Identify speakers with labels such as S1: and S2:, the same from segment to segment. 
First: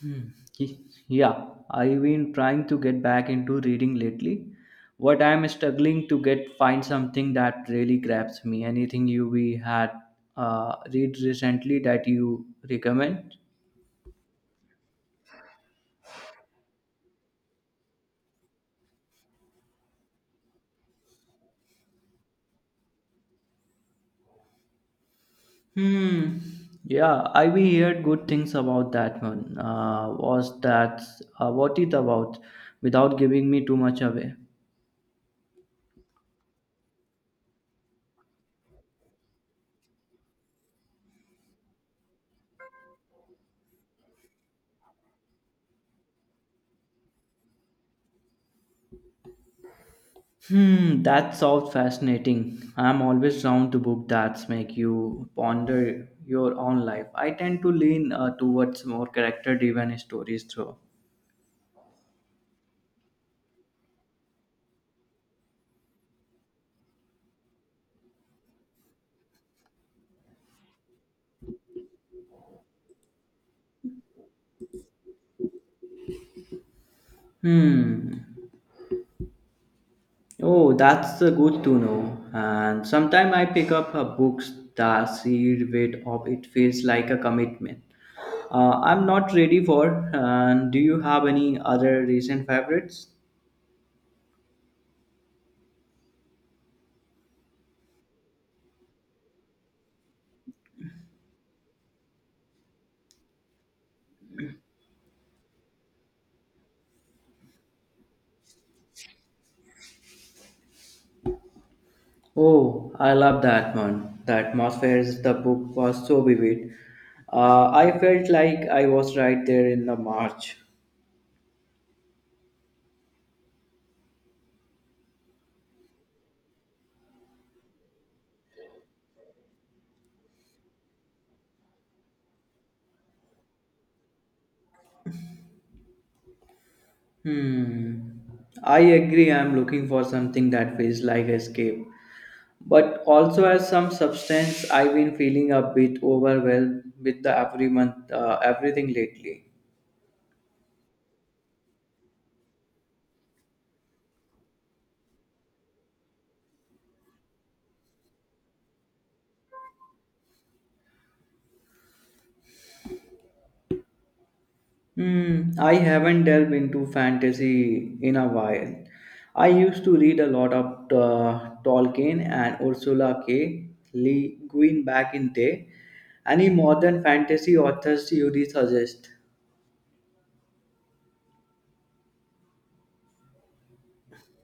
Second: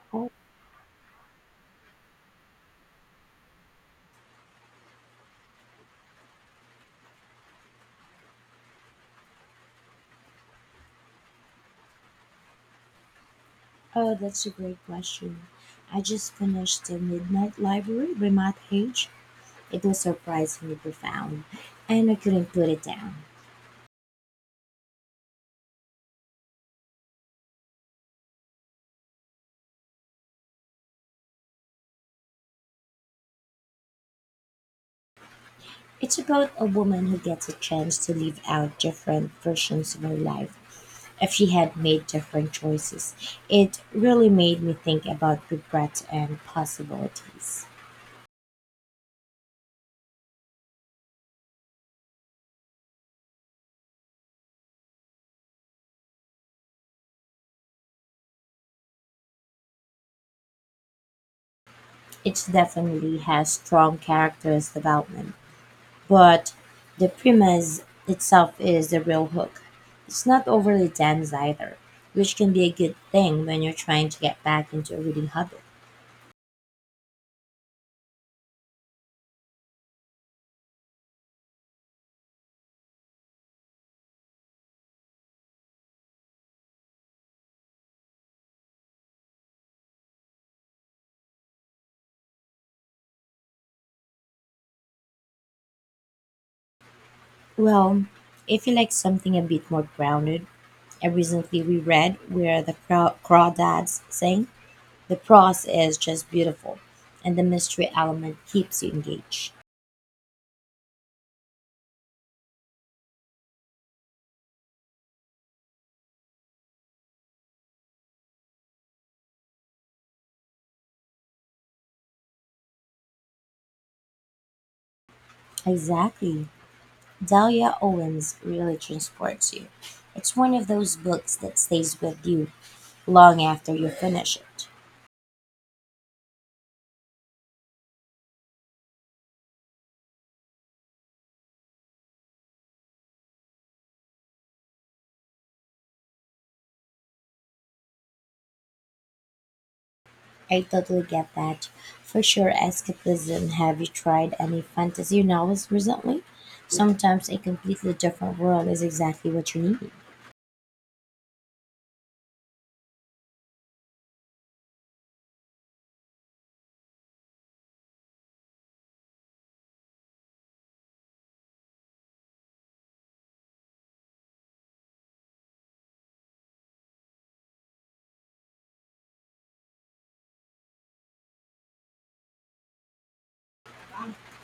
S1: Hmm.
S2: Oh,
S1: Yeah, I've been trying to get back into reading lately. What I'm struggling to get find something that really grabs me. Anything you we had read recently that you recommend?
S2: oh, that's a great question. I just finished The Midnight Library by Matt Haig. It was surprisingly profound, and I couldn't put it down.
S1: Hmm. Yeah, I we heard good things about that one. Was that what it about? Without giving me too much away.
S2: It's about a woman who gets a chance to live out different versions of her life if she had made different choices. It really made me think about regret and possibilities.
S1: Hmm, that sounds fascinating. I'm always drawn to book that make you ponder your own life. I tend to lean towards more character-driven stories though.
S2: It definitely has strong character development, but the premise itself is the real hook. It's not overly dense either, which can be a good thing when you're trying to get back into a reading habit.
S1: Hmm. Oh, that's good to know. And sometimes I pick up books that sheer weight of it feels like a commitment. I'm not ready for. And do you have any other recent favorites?
S2: Well, if you like something a bit more grounded, I recently reread Crawdads Sing. The prose is just beautiful, and the mystery element keeps you engaged.
S1: Oh, I love that one. The atmosphere of the book was so vivid. I felt like I was right there in the march.
S2: Exactly. Dahlia Owens really transports you. It's one of those books that stays with you long after you finish it.
S1: Hmm. I agree. I'm looking for something that feels like escape, but also has some substance. I've been feeling a bit overwhelmed with the every month, everything lately.
S2: I totally get that. For sure, escapism. Have you tried any fantasy novels recently? Sometimes a completely different world is exactly what you need.
S1: Hmm, I haven't delved into fantasy in a while. I used to read a lot of Tolkien and Ursula K. Le Guin back in day. Any modern fantasy authors you would suggest?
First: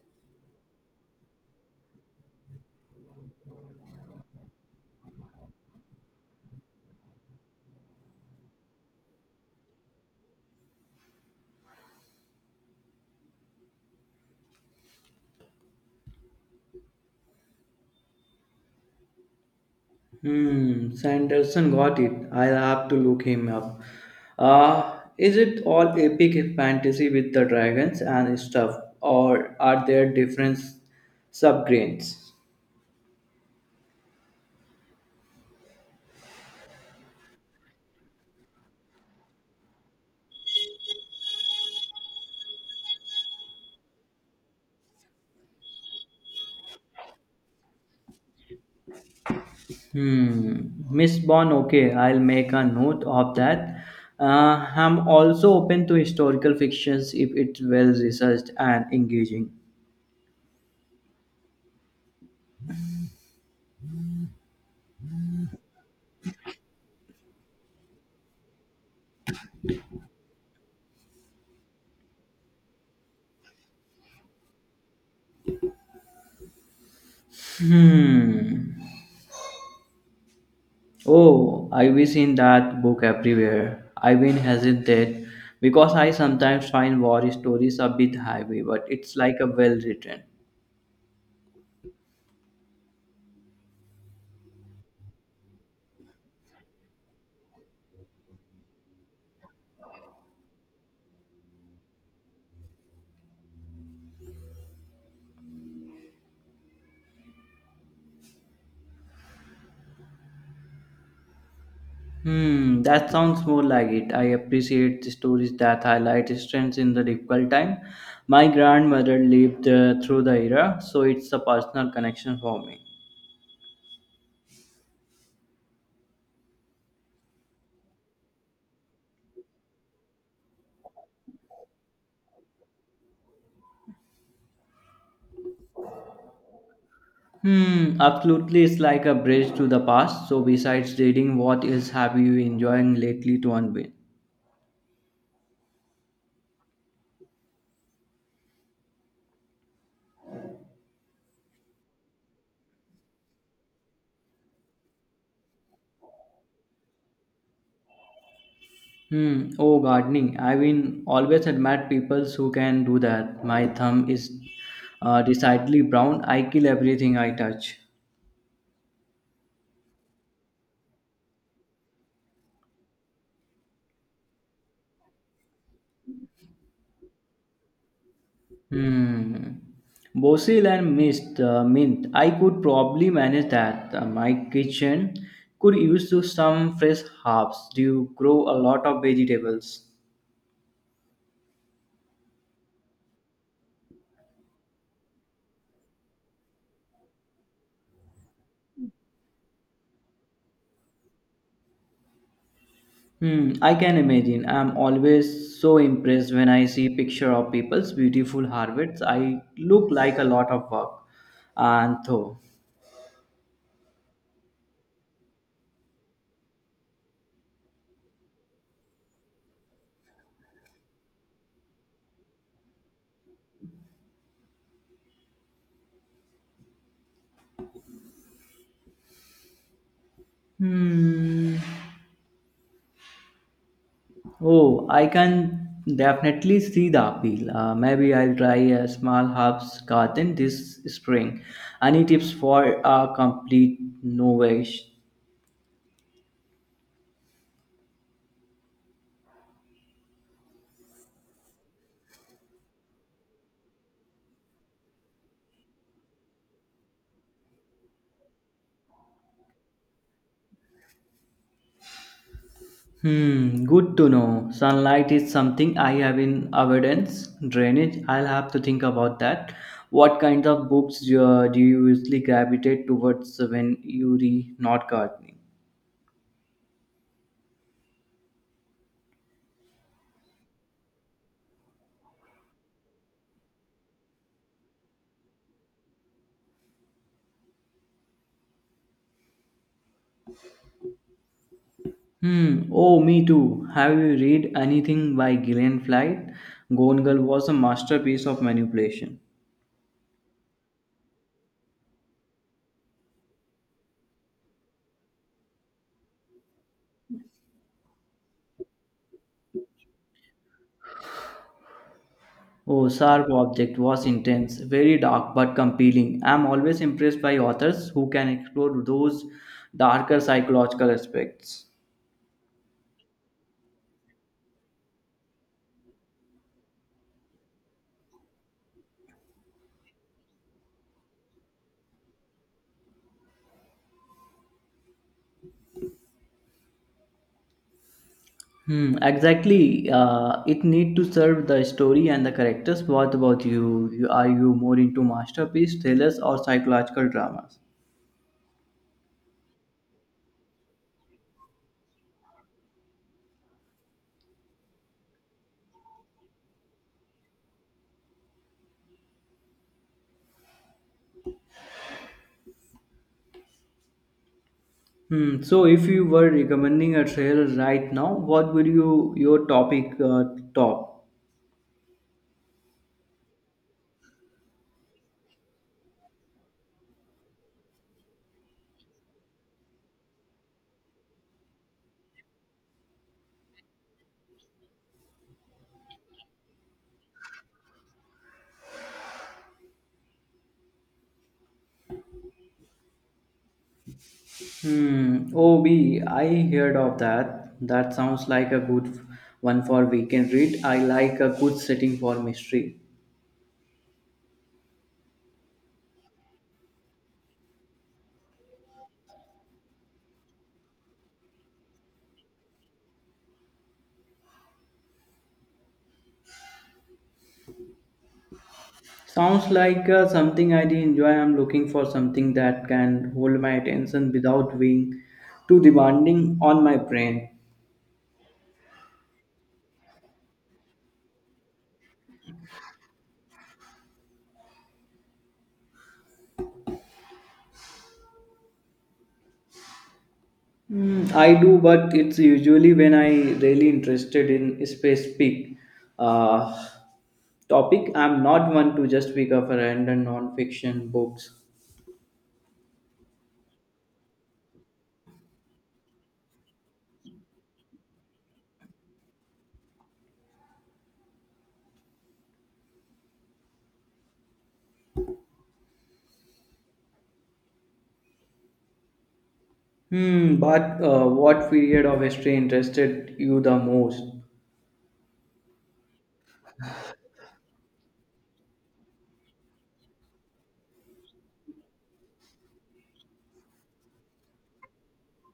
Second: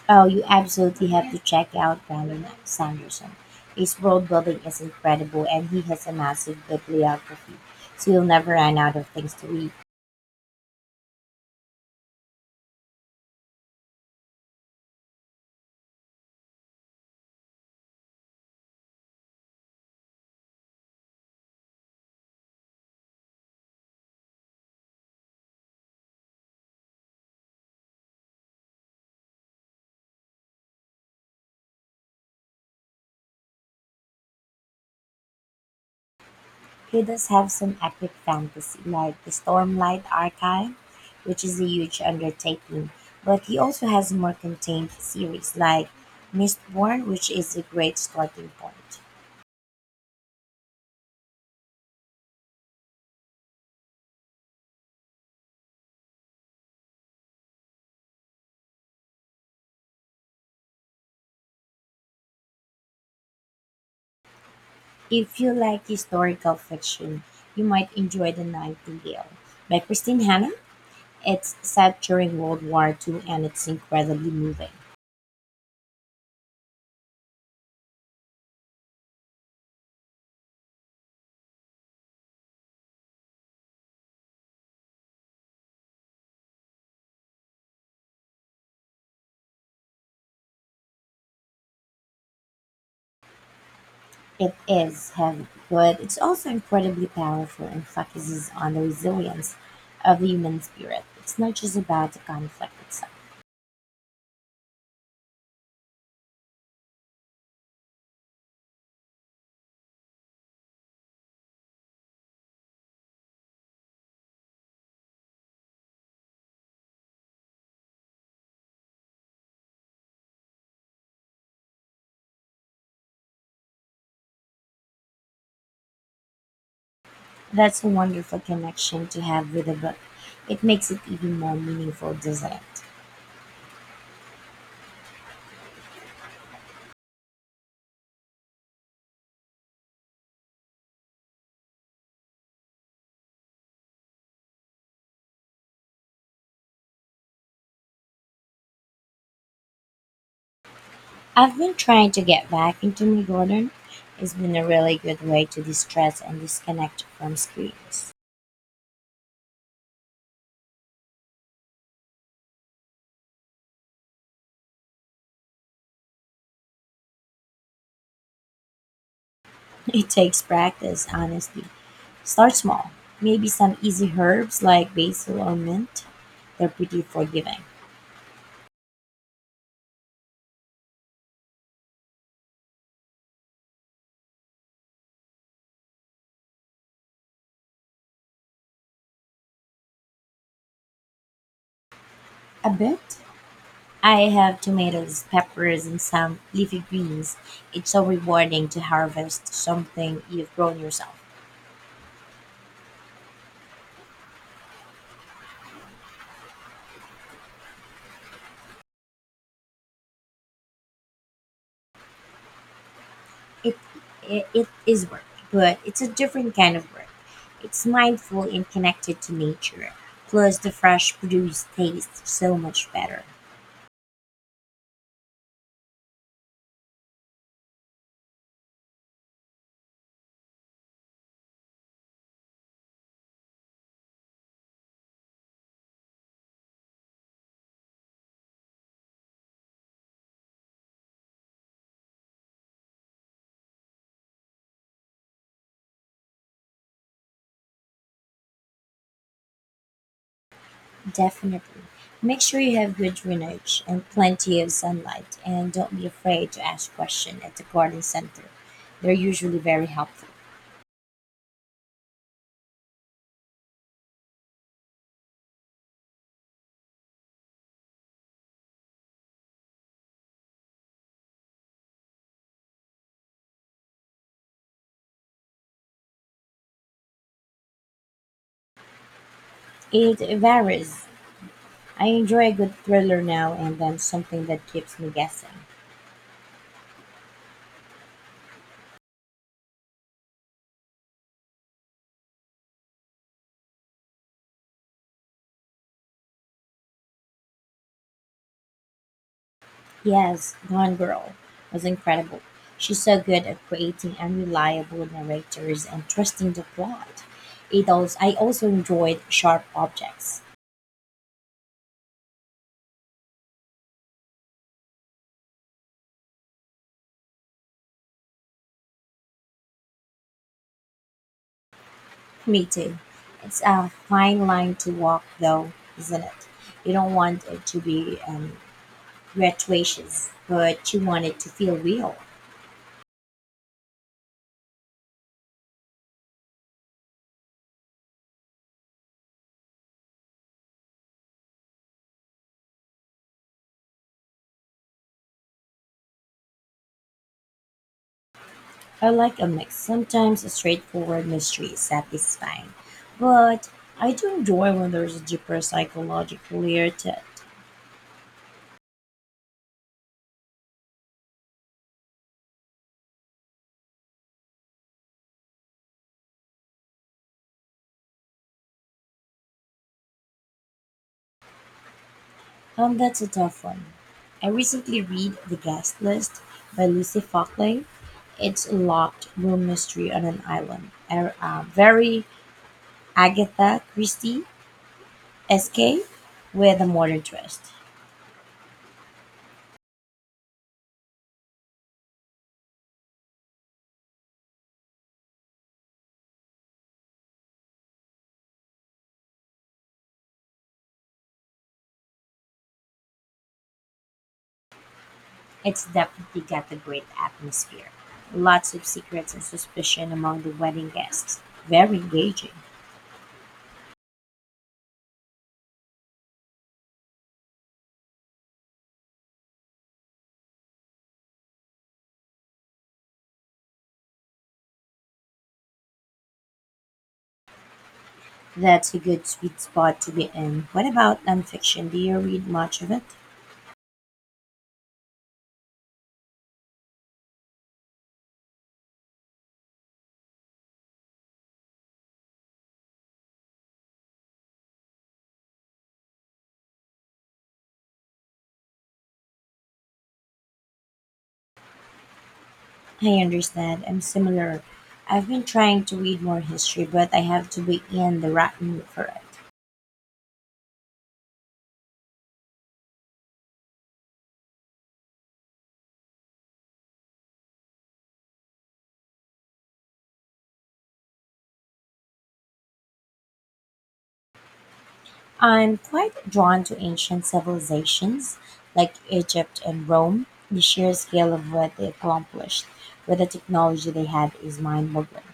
S2: Oh, you absolutely have to check out Brandon Sanderson. His world building is incredible and he has a massive bibliography, so you'll never run out of things to read.
S1: Hmm, Sanderson got it. I'll have to look him up. Is it all epic fantasy with the dragons and stuff, or are there different subgrains?
S2: He does have some epic fantasy, like the Stormlight Archive, which is a huge undertaking, but he also has more contained series like Mistborn, which is a great starting point.
S1: Hmm. Miss Bond, okay, I'll make a note of that. I'm also open to historical fictions if it's well researched and engaging.
S2: If you like historical fiction, you might enjoy The Nightingale by Christine Hanna. It's set during World War II, and it's incredibly moving.
S1: Hmm. Oh, I wish in that book everywhere. I have been hesitant because I sometimes find war stories a bit heavy, but it's like a well written.
S2: It is heavy, but it's also incredibly powerful and focuses on the resilience of the human spirit. It's not just about the conflict itself.
S1: Hmm, that sounds more like it. I appreciate the stories that highlight strengths in the difficult time. My grandmother lived through the era, so it's a personal connection for me.
S2: That's a wonderful connection to have with the book. It makes it even more meaningful, doesn't it?
S1: Hmm, absolutely, it's like a bridge to the past. So, besides reading, what else have you enjoying lately to unwind?
S2: I've been trying to get back into my garden. It's been a really good way to distress and disconnect from screens.
S1: Hmm, oh, gardening. I mean, always admire people who can do that. My thumb is decidedly brown. I kill everything I touch.
S2: It takes practice, honestly. Start small. Maybe some easy herbs like basil or mint. They're pretty forgiving.
S1: Hmm. Basil and mint. I could probably manage that. My kitchen could use to some fresh herbs. Do you grow a lot of vegetables?
S2: A bit. I have tomatoes, peppers, and some leafy greens. It's so rewarding to harvest something you've grown yourself.
S1: Hmm. I can imagine. I'm always so impressed when I see picture of people's beautiful harvests. I look like a lot of work and though.
S2: It, it is work, but it's a different kind of work. It's mindful and connected to nature. Plus, the fresh produce tastes so much better.
S1: Hmm. Oh, I can definitely see the appeal. Maybe I'll try a small herbs garden this spring. Any tips for a complete novice?
S2: Definitely. Make sure you have good drainage and plenty of sunlight, and don't be afraid to ask questions at the garden center. They're usually very helpful.
S1: Hmm, good to know. Sunlight is something I have in abundance. Drainage, I'll have to think about that. What kind of books do you usually gravitate towards when you read not gardening?
S2: It varies. I enjoy a good thriller now and then, something that keeps me guessing.
S1: Hmm. Oh, me too. Have you read anything by Gillian Flynn? Gone Girl was a masterpiece of manipulation.
S2: Yes, Gone Girl was incredible. She's so good at creating unreliable narrators and trusting the plot. I also enjoyed Sharp Objects.
S1: Oh, Sharp Object was intense, very dark but compelling. I'm always impressed by authors who can explore those darker psychological aspects.
S2: Me too. It's a fine line to walk, though, isn't it? You don't want it to be gratuitous, but you want it to feel real.
S1: Hmm, exactly. It need to serve the story and the characters. What about you? Are you more into masterpiece, thrillers, or psychological dramas?
S2: I like a mix. Sometimes a straightforward mystery is satisfying, but I do enjoy when there's a deeper psychological layer to it.
S1: Hmm. So, if you were recommending a trail right now, what would you your top?
S2: That's a tough one. I recently read The Guest List by Lucy Fockley. It's a locked room mystery on an island. Very Agatha Christie SK with a modern twist.
S1: Hmm. OB. I heard of that. That sounds like a good one for weekend read. I like a good setting for mystery.
S2: It's definitely got a great atmosphere. Lots of secrets and suspicion among the wedding guests. Very engaging.
S1: Sounds like something I enjoy. I'm looking for something that can hold my attention without being too demanding on my brain.
S2: That's a good sweet spot to be in. What about nonfiction? Do you read much of it?
S1: Mm, I do, but it's usually when I really interested in specific uh, topic. I'm not one to just pick up a random non-fiction books.
S2: I understand. I'm similar. I've been trying to read more history, but I have to be in the right mood for it.
S1: Hmm. But what period of history interested you the most?
S2: I'm quite drawn to ancient civilizations like Egypt and Rome. The sheer scale of what they accomplished with the technology they had is mind boggling.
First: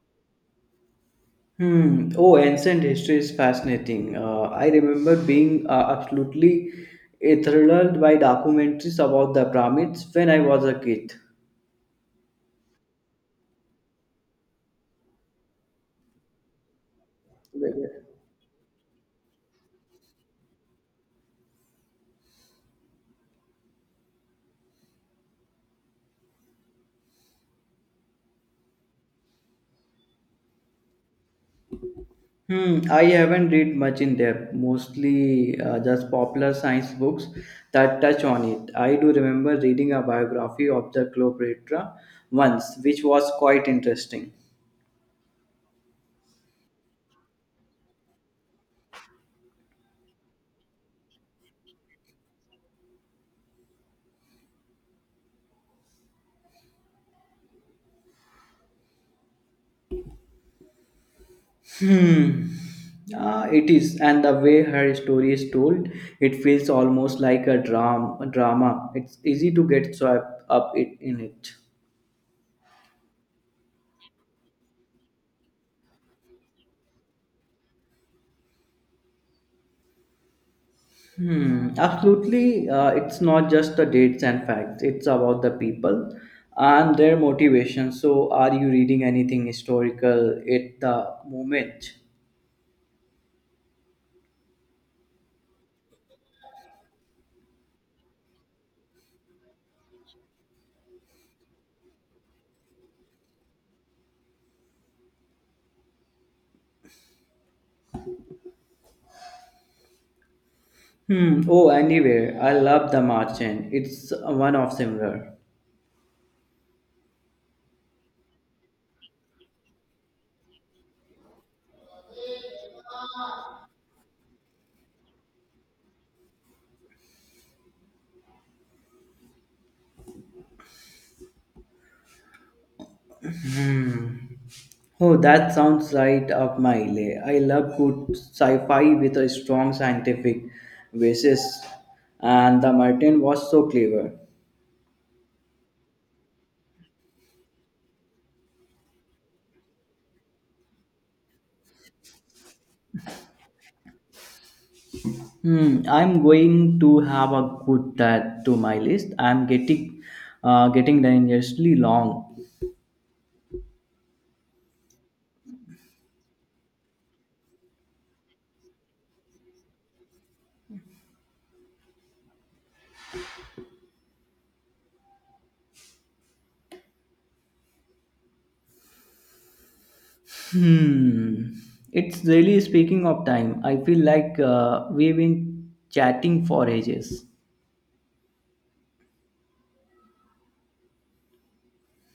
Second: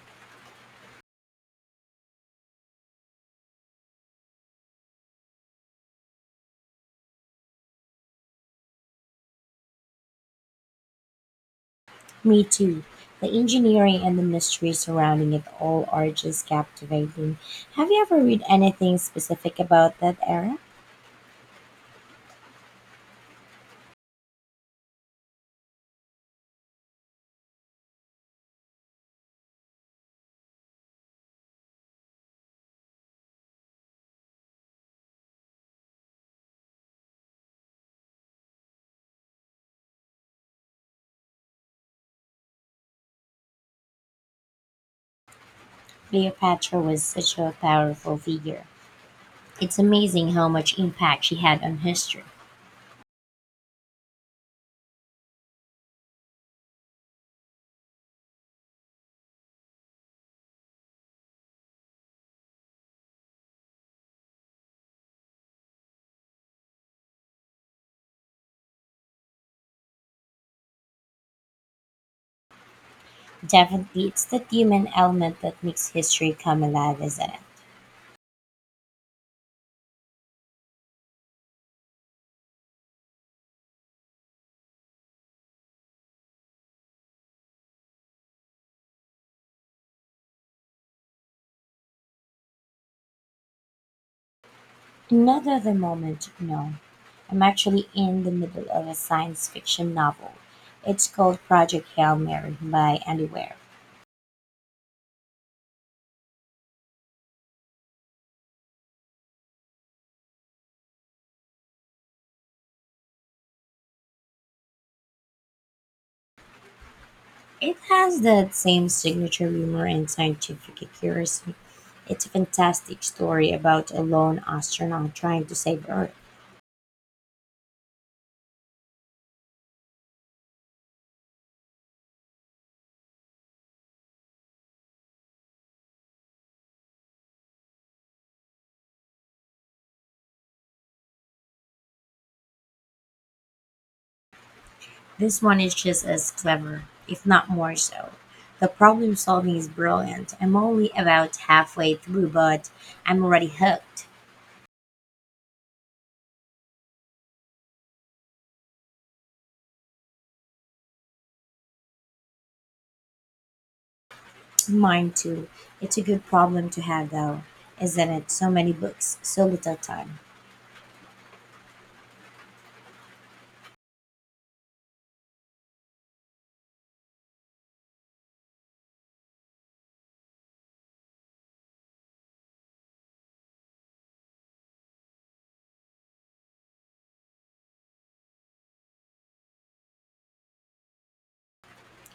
S1: Hmm. Oh, ancient history is fascinating. I remember being absolutely enthralled by documentaries about the pyramids when I was a kid.
S2: Me too. The engineering and the mystery surrounding it all are just captivating. Have you ever read anything specific about that era?
S1: Hmm, I haven't read much in depth, mostly just popular science books that touch on it. I do remember reading a biography of the Cleopatra once, which was quite interesting.
S2: Cleopatra was such a powerful figure. It's amazing how much impact she had on history.
S1: It is, and the way her story is told, it feels almost like a drama. Drama. It's easy to get swept up in it.
S2: Definitely, it's the human element that makes history come alive, isn't it?
S1: Hmm, absolutely. It's not just the dates and facts, it's about the people and their motivation. So, are you reading anything historical at the moment?
S2: Not at the moment, no. I'm actually in the middle of a science fiction novel. It's called Project Hail Mary by Andy Weir.
S1: Hmm. Oh, anywhere. I love The Martian. It's one of similar.
S2: It has that same signature humor and scientific accuracy. It's a fantastic story about a lone astronaut trying to save Earth.
S1: Oh, that sounds right up my alley. I love good sci-fi with a strong scientific basis, and The Martian was so clever.
S2: This one is just as clever, if not more so. The problem solving is brilliant. I'm only about halfway through, but I'm already hooked.
S1: Hmm, I'm going to have a good add to my list. I'm getting dangerously long.
S2: Mine too. It's a good problem to have, though, isn't it? So many books, so little time.
S1: Hmm. It's really speaking of time. I feel like we've been chatting for ages.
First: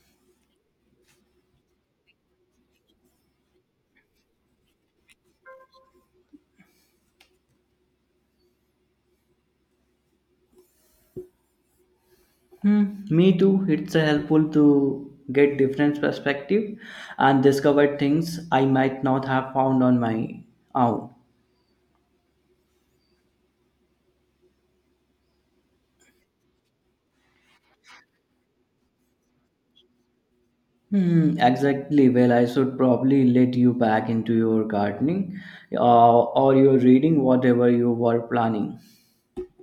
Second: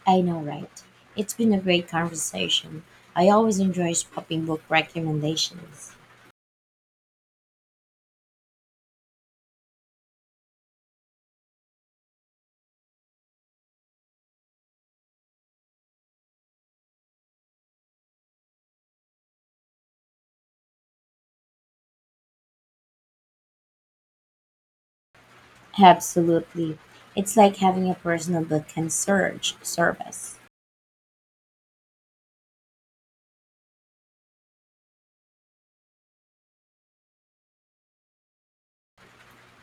S2: I know, right? It's been a great conversation. I always enjoy swapping book recommendations.
S1: Hmm. Me too. It's helpful to get different perspective and discover things I might not have found on my own.
S2: Absolutely. It's like having a personal but concierge service.
S1: Hmm, exactly. Well, I should probably let you back into your gardening or your reading, whatever you were planning.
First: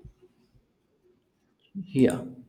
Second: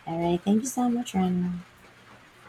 S2: All right. Thank you so much, Rana.
S1: Here.